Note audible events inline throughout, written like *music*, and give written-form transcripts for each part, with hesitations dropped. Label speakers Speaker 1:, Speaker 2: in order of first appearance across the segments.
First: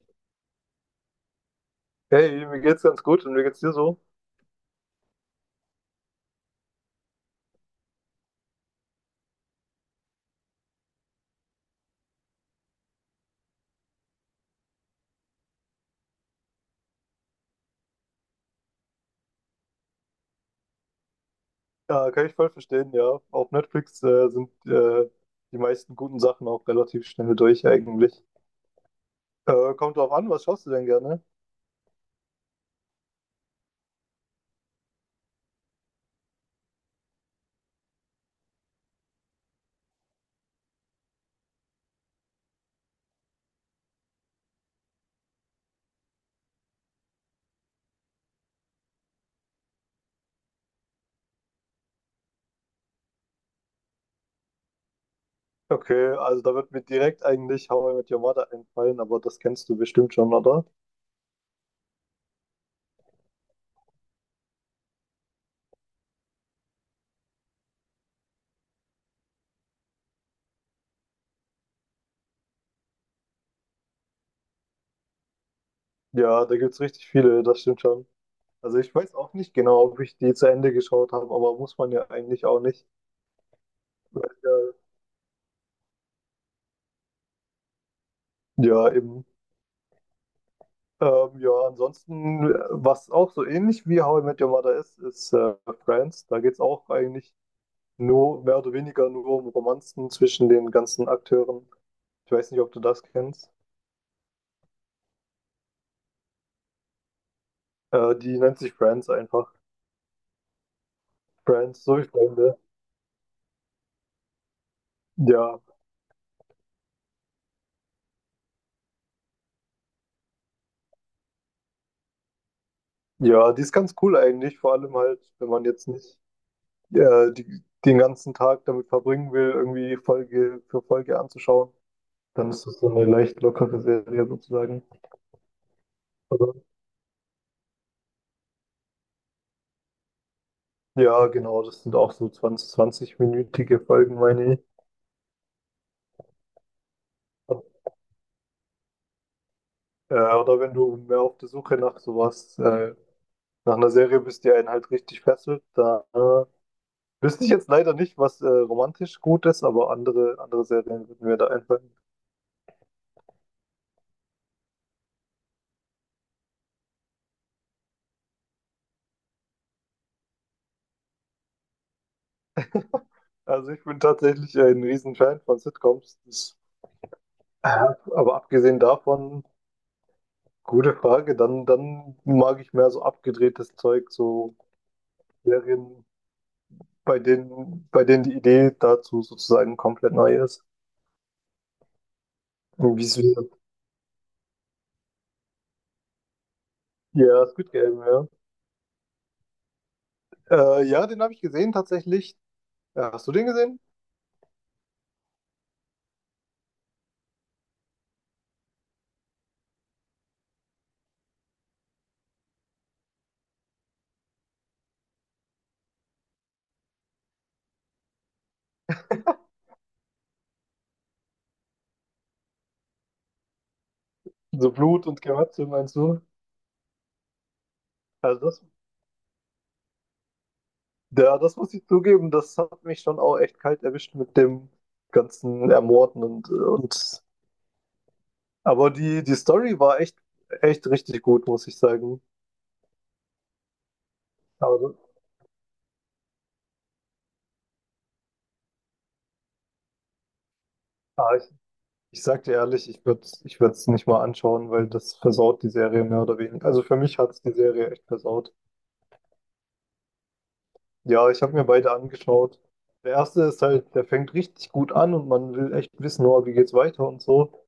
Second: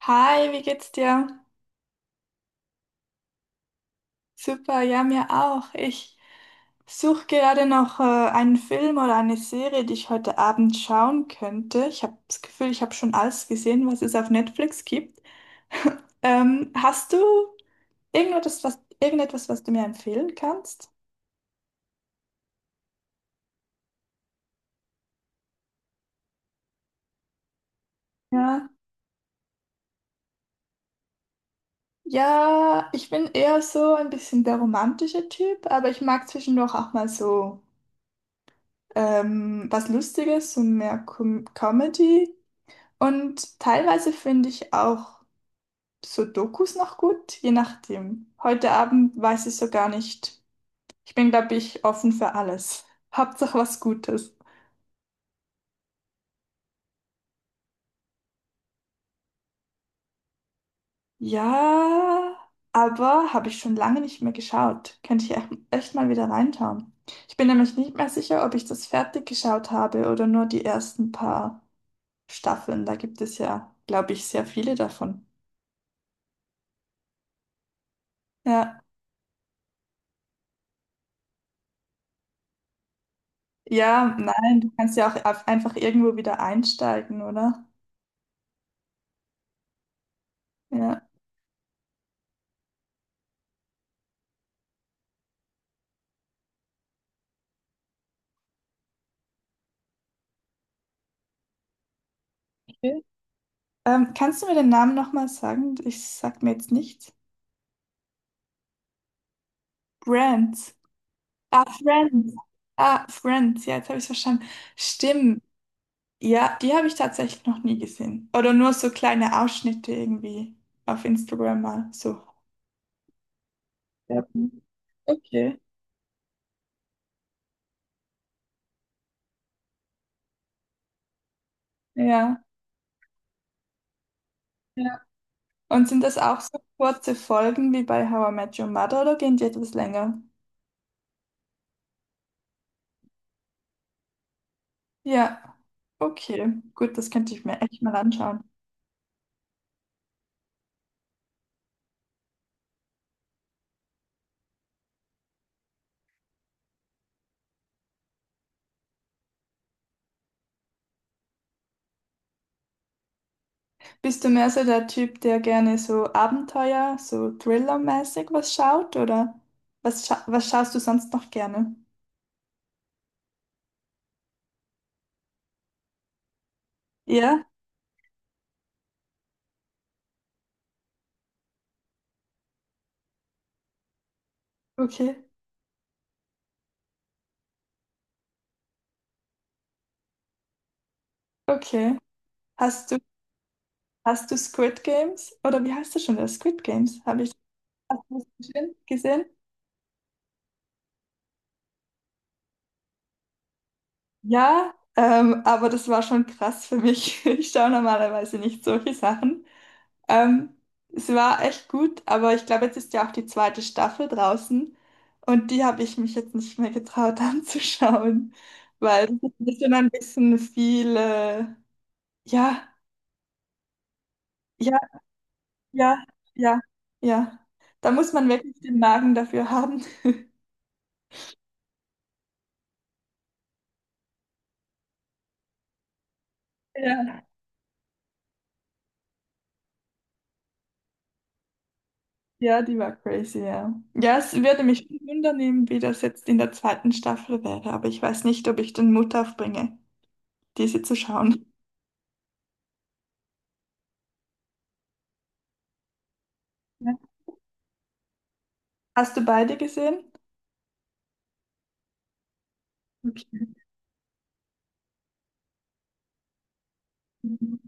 Speaker 1: Hi, wie geht's dir?
Speaker 2: Hey, mir geht's ganz gut und mir geht's dir so?
Speaker 1: Super, ja, mir auch. Ich suche gerade noch einen Film oder eine Serie, die ich heute Abend schauen könnte. Ich habe das Gefühl, ich habe schon alles gesehen, was es auf Netflix gibt. *laughs* Hast du irgendetwas, irgendetwas, was du mir empfehlen kannst?
Speaker 2: Ja, kann ich voll verstehen, ja. Auf Netflix sind die meisten guten Sachen auch relativ schnell durch eigentlich.
Speaker 1: Ja.
Speaker 2: Kommt drauf an, was schaust du denn gerne?
Speaker 1: Ja, ich bin eher so ein bisschen der romantische Typ, aber ich mag zwischendurch auch mal so was Lustiges, so mehr Comedy. Und teilweise finde ich auch Sudokus noch gut, je nachdem. Heute Abend weiß ich so gar nicht. Ich bin, glaube ich, offen für alles. *laughs* Hauptsache was Gutes.
Speaker 2: Okay, also da wird mir direkt eigentlich How I Met Your Mother einfallen, aber das kennst du bestimmt schon, oder?
Speaker 1: Ja, aber habe ich schon lange nicht mehr geschaut. Könnte ich echt mal wieder reinschauen. Ich bin nämlich nicht mehr sicher, ob ich das fertig geschaut habe oder nur die ersten paar Staffeln. Da gibt es ja, glaube ich, sehr viele davon.
Speaker 2: Ja, da gibt's richtig viele, das stimmt schon. Also
Speaker 1: Ja,
Speaker 2: ich weiß auch nicht genau, ob ich die zu Ende geschaut habe, aber muss man ja eigentlich auch nicht.
Speaker 1: ja, nein, du
Speaker 2: Ja,
Speaker 1: kannst ja auch einfach irgendwo wieder einsteigen, oder?
Speaker 2: ja, eben.
Speaker 1: Ja.
Speaker 2: Ja, ansonsten, was auch so ähnlich wie How I Met Your Mother ist, ist Friends. Da geht es auch eigentlich nur, mehr oder weniger nur um Romanzen zwischen den ganzen Akteuren. Ich weiß nicht, ob du das
Speaker 1: Okay.
Speaker 2: kennst.
Speaker 1: Kannst du mir den Namen nochmal sagen? Ich sag mir jetzt nichts.
Speaker 2: Die nennt sich Friends einfach.
Speaker 1: Brands. Ah,
Speaker 2: Friends, so wie
Speaker 1: Friends.
Speaker 2: Freunde.
Speaker 1: Ah, Friends. Ja, jetzt habe ich es verstanden. Stimmt.
Speaker 2: Ja,
Speaker 1: Ja, die habe ich tatsächlich noch nie gesehen. Oder nur so kleine Ausschnitte irgendwie auf Instagram mal so.
Speaker 2: ja, die ist ganz cool
Speaker 1: Ja.
Speaker 2: eigentlich, vor allem halt, wenn
Speaker 1: Okay.
Speaker 2: man jetzt nicht den ganzen Tag damit verbringen will, irgendwie Folge für Folge anzuschauen,
Speaker 1: Ja.
Speaker 2: dann ist das so eine leicht lockere Serie sozusagen.
Speaker 1: Ja. Und sind das auch
Speaker 2: Also,
Speaker 1: so kurze Folgen wie bei How I Met Your Mother oder gehen die etwas länger?
Speaker 2: Ja, genau, das sind auch so 20, 20-minütige Folgen, meine ich.
Speaker 1: Ja. Okay. Gut, das könnte ich mir echt mal anschauen.
Speaker 2: Oder wenn du mehr auf der Suche nach sowas, nach einer Serie bist, die einen halt richtig fesselt, da wüsste ich jetzt leider nicht, was romantisch gut ist, aber andere Serien würden mir da einfallen.
Speaker 1: Bist du mehr so der Typ, der gerne so Abenteuer, so Thriller-mäßig was schaut, oder was schaust du sonst noch gerne?
Speaker 2: Also ich bin tatsächlich ein Riesenfan von Sitcoms. Das,
Speaker 1: Ja?
Speaker 2: äh, aber abgesehen davon, gute Frage, dann mag ich mehr so abgedrehtes Zeug, so
Speaker 1: Okay.
Speaker 2: Serien, bei denen die Idee dazu sozusagen komplett neu ist.
Speaker 1: Okay. Hast du,
Speaker 2: Wieso?
Speaker 1: hast du Squid Games? Oder wie heißt das schon wieder? Squid Games? Habe ich
Speaker 2: Ja, Squid Game,
Speaker 1: das
Speaker 2: ja.
Speaker 1: gesehen?
Speaker 2: Ja, den habe ich gesehen tatsächlich. Ja, hast du den gesehen?
Speaker 1: Ja, aber das war schon krass für mich. *laughs* Ich schaue normalerweise nicht solche Sachen. Ähm, es war echt gut, aber ich glaube, jetzt ist ja auch die zweite Staffel draußen und die habe ich mich jetzt nicht mehr getraut *laughs* anzuschauen, weil das ist schon ein bisschen viel. Ja,
Speaker 2: So
Speaker 1: ja,
Speaker 2: Blut und Gemetzel, meinst
Speaker 1: ja,
Speaker 2: du?
Speaker 1: ja, ja. Da muss man
Speaker 2: Also
Speaker 1: wirklich
Speaker 2: das,
Speaker 1: den Magen dafür haben. *laughs*
Speaker 2: ja, das muss ich zugeben, das hat mich schon auch echt kalt erwischt mit dem ganzen Ermorden und
Speaker 1: Ja.
Speaker 2: aber die Story war echt richtig gut, muss ich sagen.
Speaker 1: Ja, die war crazy, ja. Ja, es würde mich
Speaker 2: Aber
Speaker 1: wundern, wie das jetzt in der zweiten Staffel wäre, aber ich weiß nicht, ob ich den Mut aufbringe, diese zu
Speaker 2: ah,
Speaker 1: schauen.
Speaker 2: ich sag dir ehrlich, ich würde es nicht mal anschauen, weil das versaut die Serie mehr oder weniger. Also
Speaker 1: Ja.
Speaker 2: für mich hat es die Serie echt versaut.
Speaker 1: Hast du beide gesehen?
Speaker 2: Ja, ich habe mir beide angeschaut. Der erste
Speaker 1: Okay.
Speaker 2: ist halt, der fängt richtig gut an und man will echt wissen, oh, wie geht's weiter und so.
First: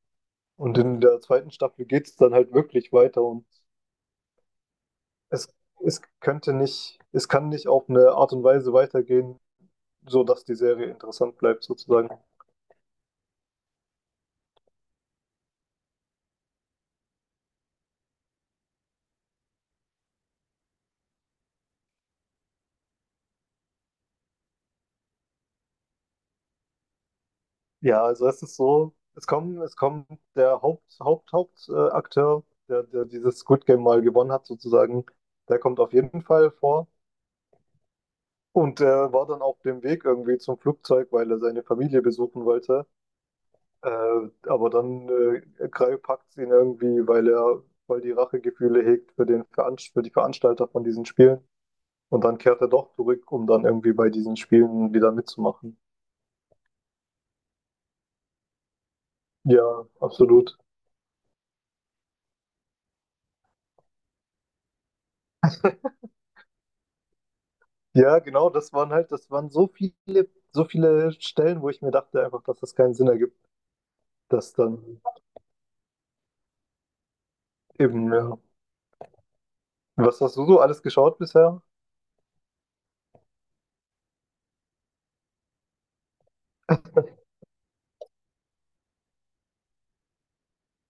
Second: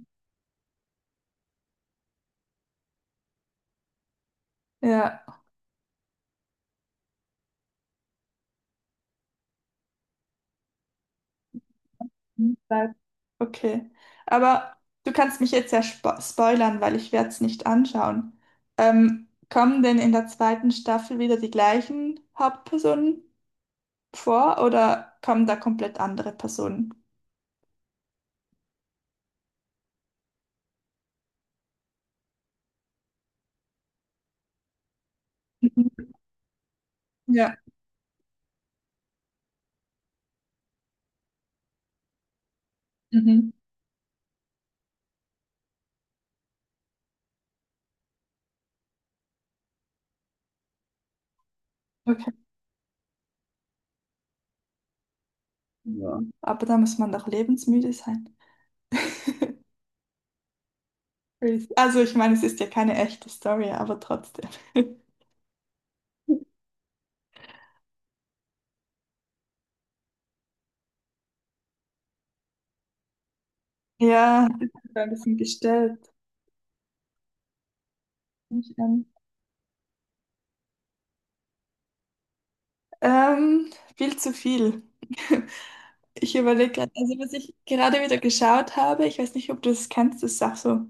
Speaker 2: Und in der zweiten Staffel geht's dann halt wirklich weiter und
Speaker 1: Ja.
Speaker 2: es, es könnte nicht, es kann nicht auf eine Art und Weise weitergehen, so dass die Serie interessant bleibt sozusagen.
Speaker 1: Beide. Okay. Aber du kannst mich jetzt ja spoilern, weil ich werde es nicht anschauen. Kommen denn in der zweiten Staffel wieder die gleichen Hauptpersonen vor oder kommen da komplett andere Personen?
Speaker 2: Ja, also es ist so, es kommt der Hauptakteur, Akteur, der dieses Squid Game mal gewonnen hat sozusagen, der kommt auf
Speaker 1: Mhm.
Speaker 2: jeden Fall vor.
Speaker 1: Ja.
Speaker 2: Und er war dann auf dem Weg irgendwie zum Flugzeug, weil er seine Familie besuchen wollte.
Speaker 1: Mhm.
Speaker 2: Äh, aber dann Krall packt ihn irgendwie, weil die Rachegefühle hegt für den Veranst für die Veranstalter von diesen Spielen. Und dann kehrt er doch zurück, um dann irgendwie bei diesen Spielen wieder mitzumachen.
Speaker 1: Ja. Aber da muss man doch lebensmüde sein. *laughs*
Speaker 2: Ja, absolut.
Speaker 1: Crazy. Also ich meine, es ist ja keine echte Story, aber trotzdem. *laughs*
Speaker 2: Ja, genau, das waren so viele Stellen, wo ich mir dachte einfach, dass das keinen Sinn ergibt,
Speaker 1: Ja,
Speaker 2: dass
Speaker 1: das ist
Speaker 2: dann
Speaker 1: ein bisschen gestellt.
Speaker 2: eben, ja.
Speaker 1: Nicht an.
Speaker 2: Was hast du so alles geschaut bisher?
Speaker 1: Ähm, viel zu viel. *laughs* Ich überlege gerade, also was ich gerade wieder geschaut habe, ich weiß nicht, ob du das kennst, das ist auch so,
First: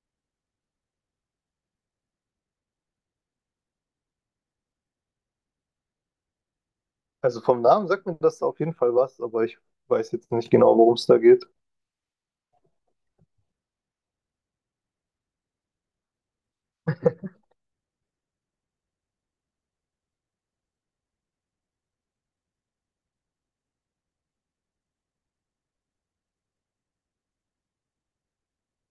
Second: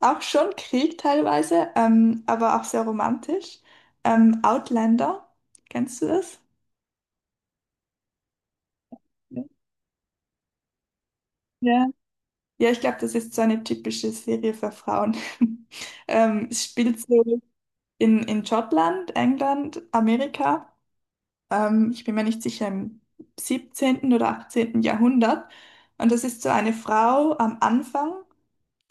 Speaker 1: auch schon Krieg teilweise, aber auch sehr romantisch. Outlander, kennst du das?
Speaker 2: Also vom Namen sagt mir das auf jeden Fall was, aber ich weiß jetzt nicht genau, worum es da geht.
Speaker 1: Ja. Ja, ich glaube, das ist so eine typische Serie für Frauen. *laughs* Es spielt so in Schottland, England, Amerika. Ich bin mir nicht sicher, im 17. oder 18. Jahrhundert. Und das ist so eine Frau am Anfang,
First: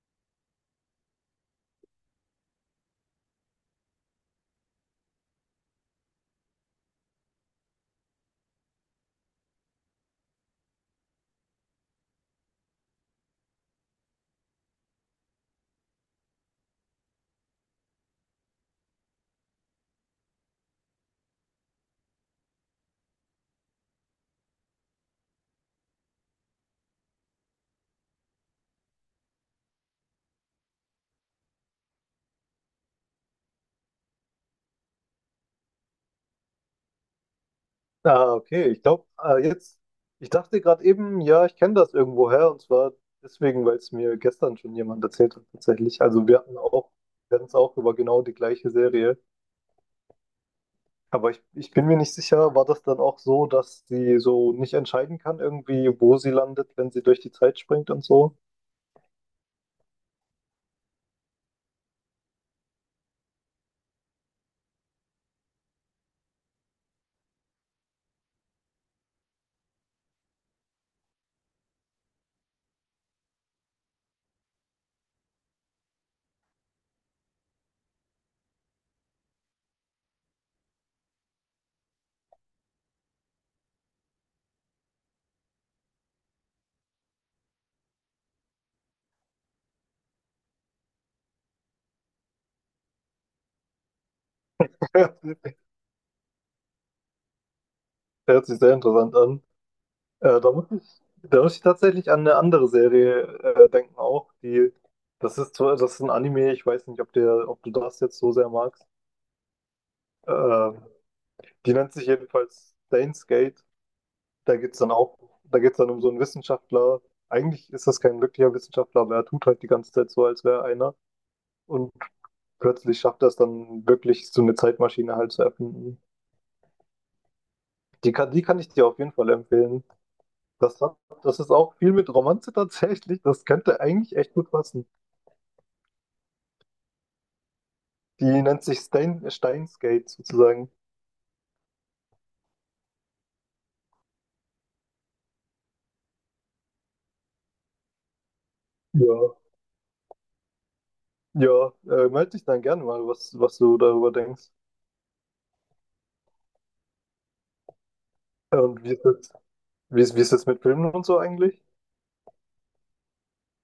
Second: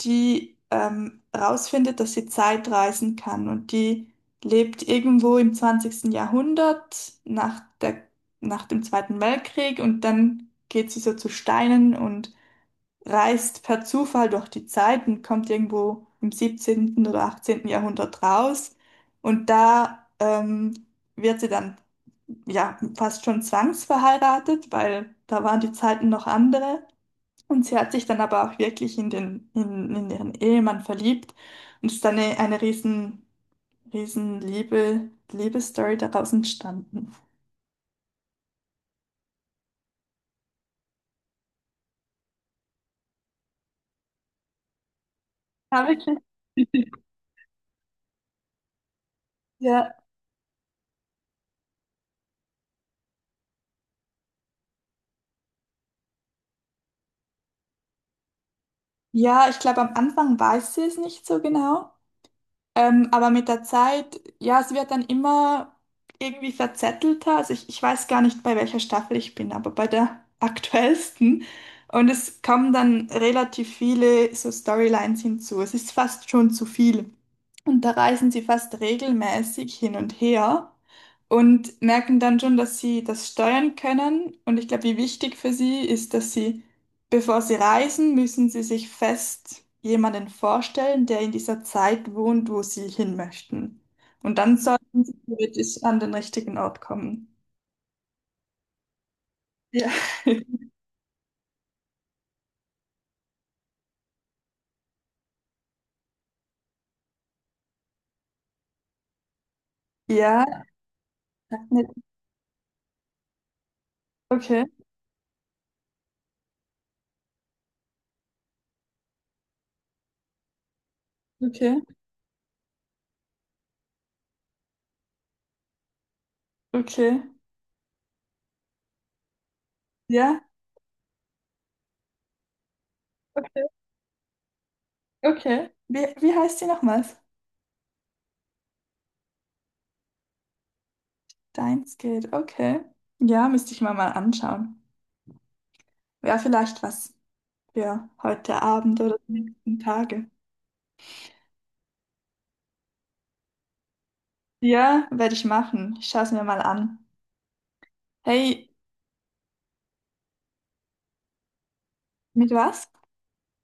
Speaker 1: die rausfindet, dass sie Zeit reisen kann. Und die lebt irgendwo im 20. Jahrhundert nach dem Zweiten Weltkrieg. Und dann geht sie so zu Steinen und reist per Zufall durch die Zeit und kommt irgendwo im 17. oder 18. Jahrhundert raus. Und da wird sie dann ja fast schon zwangsverheiratet, weil da waren die Zeiten noch andere. Und sie hat sich dann aber auch wirklich in in ihren Ehemann verliebt. Und es ist dann eine riesen Liebesstory daraus entstanden.
Speaker 2: Ah, okay. Ich glaube, ich dachte gerade eben, ja, ich kenne das irgendwoher und zwar deswegen, weil es mir gestern schon jemand erzählt hat,
Speaker 1: Ja,
Speaker 2: tatsächlich.
Speaker 1: wirklich.
Speaker 2: Wir hatten es auch über genau die gleiche Serie.
Speaker 1: Ja,
Speaker 2: Aber ich bin mir nicht sicher, war das dann auch so, dass sie so nicht entscheiden kann, irgendwie, wo sie landet, wenn sie durch die Zeit springt und so?
Speaker 1: ja, ich glaube, am Anfang weiß sie es nicht so genau. Aber mit der Zeit, ja, es wird dann immer irgendwie verzettelter. Also ich weiß gar nicht, bei welcher Staffel ich bin, aber bei der *laughs* aktuellsten. Und es kommen dann relativ viele so Storylines hinzu. Es ist fast schon zu viel. Und da reisen sie fast regelmäßig hin und her und merken dann schon, dass sie das steuern können. Und ich glaube, wie wichtig für sie ist, dass sie bevor Sie reisen, müssen Sie sich fest jemanden vorstellen, der in dieser Zeit wohnt, wo Sie hin möchten. Und dann sollten Sie
Speaker 2: *laughs*
Speaker 1: theoretisch an den richtigen Ort kommen.
Speaker 2: Hört sich sehr interessant an.
Speaker 1: Ja.
Speaker 2: Äh, da
Speaker 1: *laughs*
Speaker 2: muss ich, Da muss ich tatsächlich an eine andere Serie denken auch, die das das ist ein Anime, ich weiß nicht, ob du das jetzt so sehr magst.
Speaker 1: Ja,
Speaker 2: Äh,
Speaker 1: sag
Speaker 2: Die
Speaker 1: nicht.
Speaker 2: nennt sich jedenfalls Steins Gate. Da
Speaker 1: Okay,
Speaker 2: geht's dann auch, Da geht's dann um so einen Wissenschaftler. Eigentlich ist das kein wirklicher Wissenschaftler, aber er tut halt die ganze Zeit so, als wäre er einer.
Speaker 1: okay,
Speaker 2: Und plötzlich schafft er es dann wirklich, so eine Zeitmaschine halt zu erfinden.
Speaker 1: okay,
Speaker 2: Die kann ich dir auf jeden Fall empfehlen.
Speaker 1: ja,
Speaker 2: Das hat, Das ist auch viel mit Romanze tatsächlich. Das
Speaker 1: okay,
Speaker 2: könnte eigentlich echt gut passen.
Speaker 1: okay. Wie, wie heißt die nochmals?
Speaker 2: Die nennt sich Steinsgate sozusagen.
Speaker 1: Deimsgate, okay. Ja, müsste ich mir mal anschauen. Wäre vielleicht was für heute Abend oder die
Speaker 2: Ja.
Speaker 1: nächsten Tage.
Speaker 2: Ja, melde dich dann gerne mal, was du darüber denkst.
Speaker 1: Ja, werde ich machen. Ich schaue es mir mal an.
Speaker 2: Äh,
Speaker 1: Hey,
Speaker 2: Und wie ist das, wie ist das mit Filmen und so eigentlich?
Speaker 1: mit was?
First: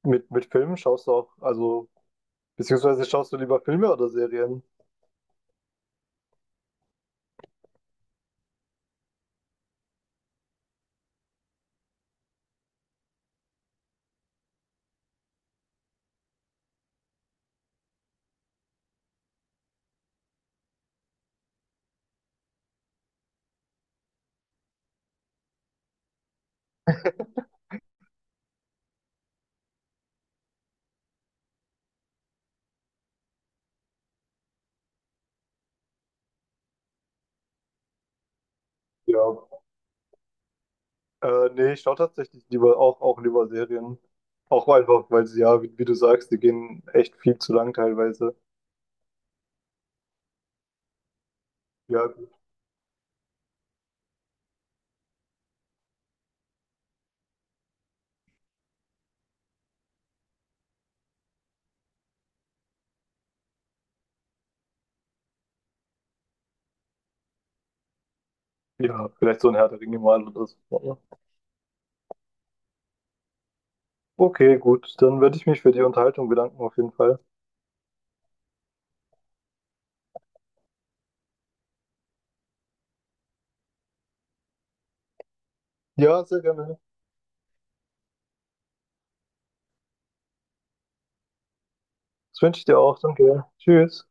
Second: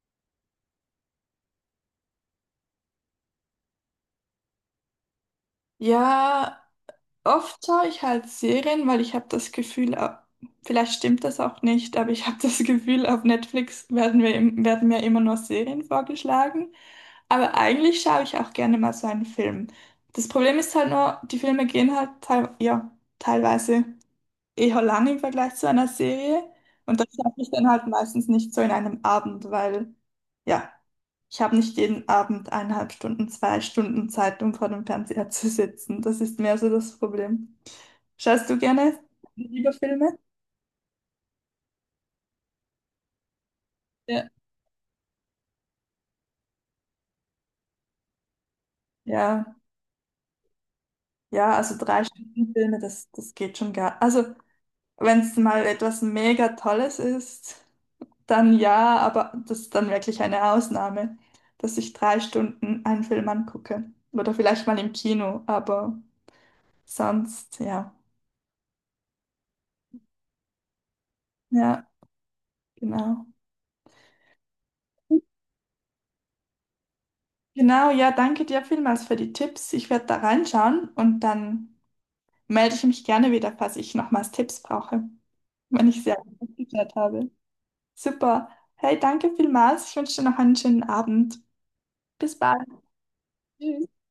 Speaker 2: Mit Filmen schaust du auch, also, beziehungsweise schaust du lieber Filme oder Serien?
Speaker 1: Ja, oft schaue ich halt Serien, weil ich habe das Gefühl, vielleicht stimmt das auch nicht, aber ich *laughs* habe das Gefühl, auf Netflix werden wir, werden mir immer nur Serien vorgeschlagen. Aber eigentlich schaue ich auch gerne mal so einen Film. Das Problem ist halt nur, die Filme gehen halt teilweise eher lang im Vergleich zu einer Serie. Und das schaffe ich dann halt meistens nicht so in einem Abend, weil ja, ich habe nicht jeden Abend 1,5 Stunden, 2 Stunden Zeit, um vor dem Fernseher zu sitzen. Das ist mehr so das Problem. Schaust du gerne
Speaker 2: Ja.
Speaker 1: lieber Filme?
Speaker 2: Nee, ich schaue tatsächlich auch lieber Serien.
Speaker 1: Ja.
Speaker 2: Auch einfach, weil sie ja, wie du sagst, die gehen echt viel zu lang teilweise.
Speaker 1: Ja, ja, also drei
Speaker 2: Ja,
Speaker 1: Stunden Filme, das geht schon gar. Also, wenn es mal etwas mega Tolles ist. Dann ja, aber das ist dann wirklich eine Ausnahme, dass ich 3 Stunden einen Film angucke. Oder vielleicht mal im Kino, aber sonst ja.
Speaker 2: ja, vielleicht so ein Herr der Ringe mal oder so.
Speaker 1: Ja, genau.
Speaker 2: Okay, gut, dann werde ich mich für die Unterhaltung bedanken auf jeden Fall.
Speaker 1: Genau, ja, danke dir vielmals für die Tipps. Ich werde da reinschauen und dann melde ich mich gerne wieder, falls ich nochmals Tipps brauche, wenn ich sie
Speaker 2: Ja, sehr gerne.
Speaker 1: geklärt habe. Super. Hey, danke vielmals. Ich wünsche dir noch einen schönen Abend. Bis
Speaker 2: Das wünsche ich
Speaker 1: bald.
Speaker 2: dir auch. Danke.
Speaker 1: Tschüss.
Speaker 2: Tschüss.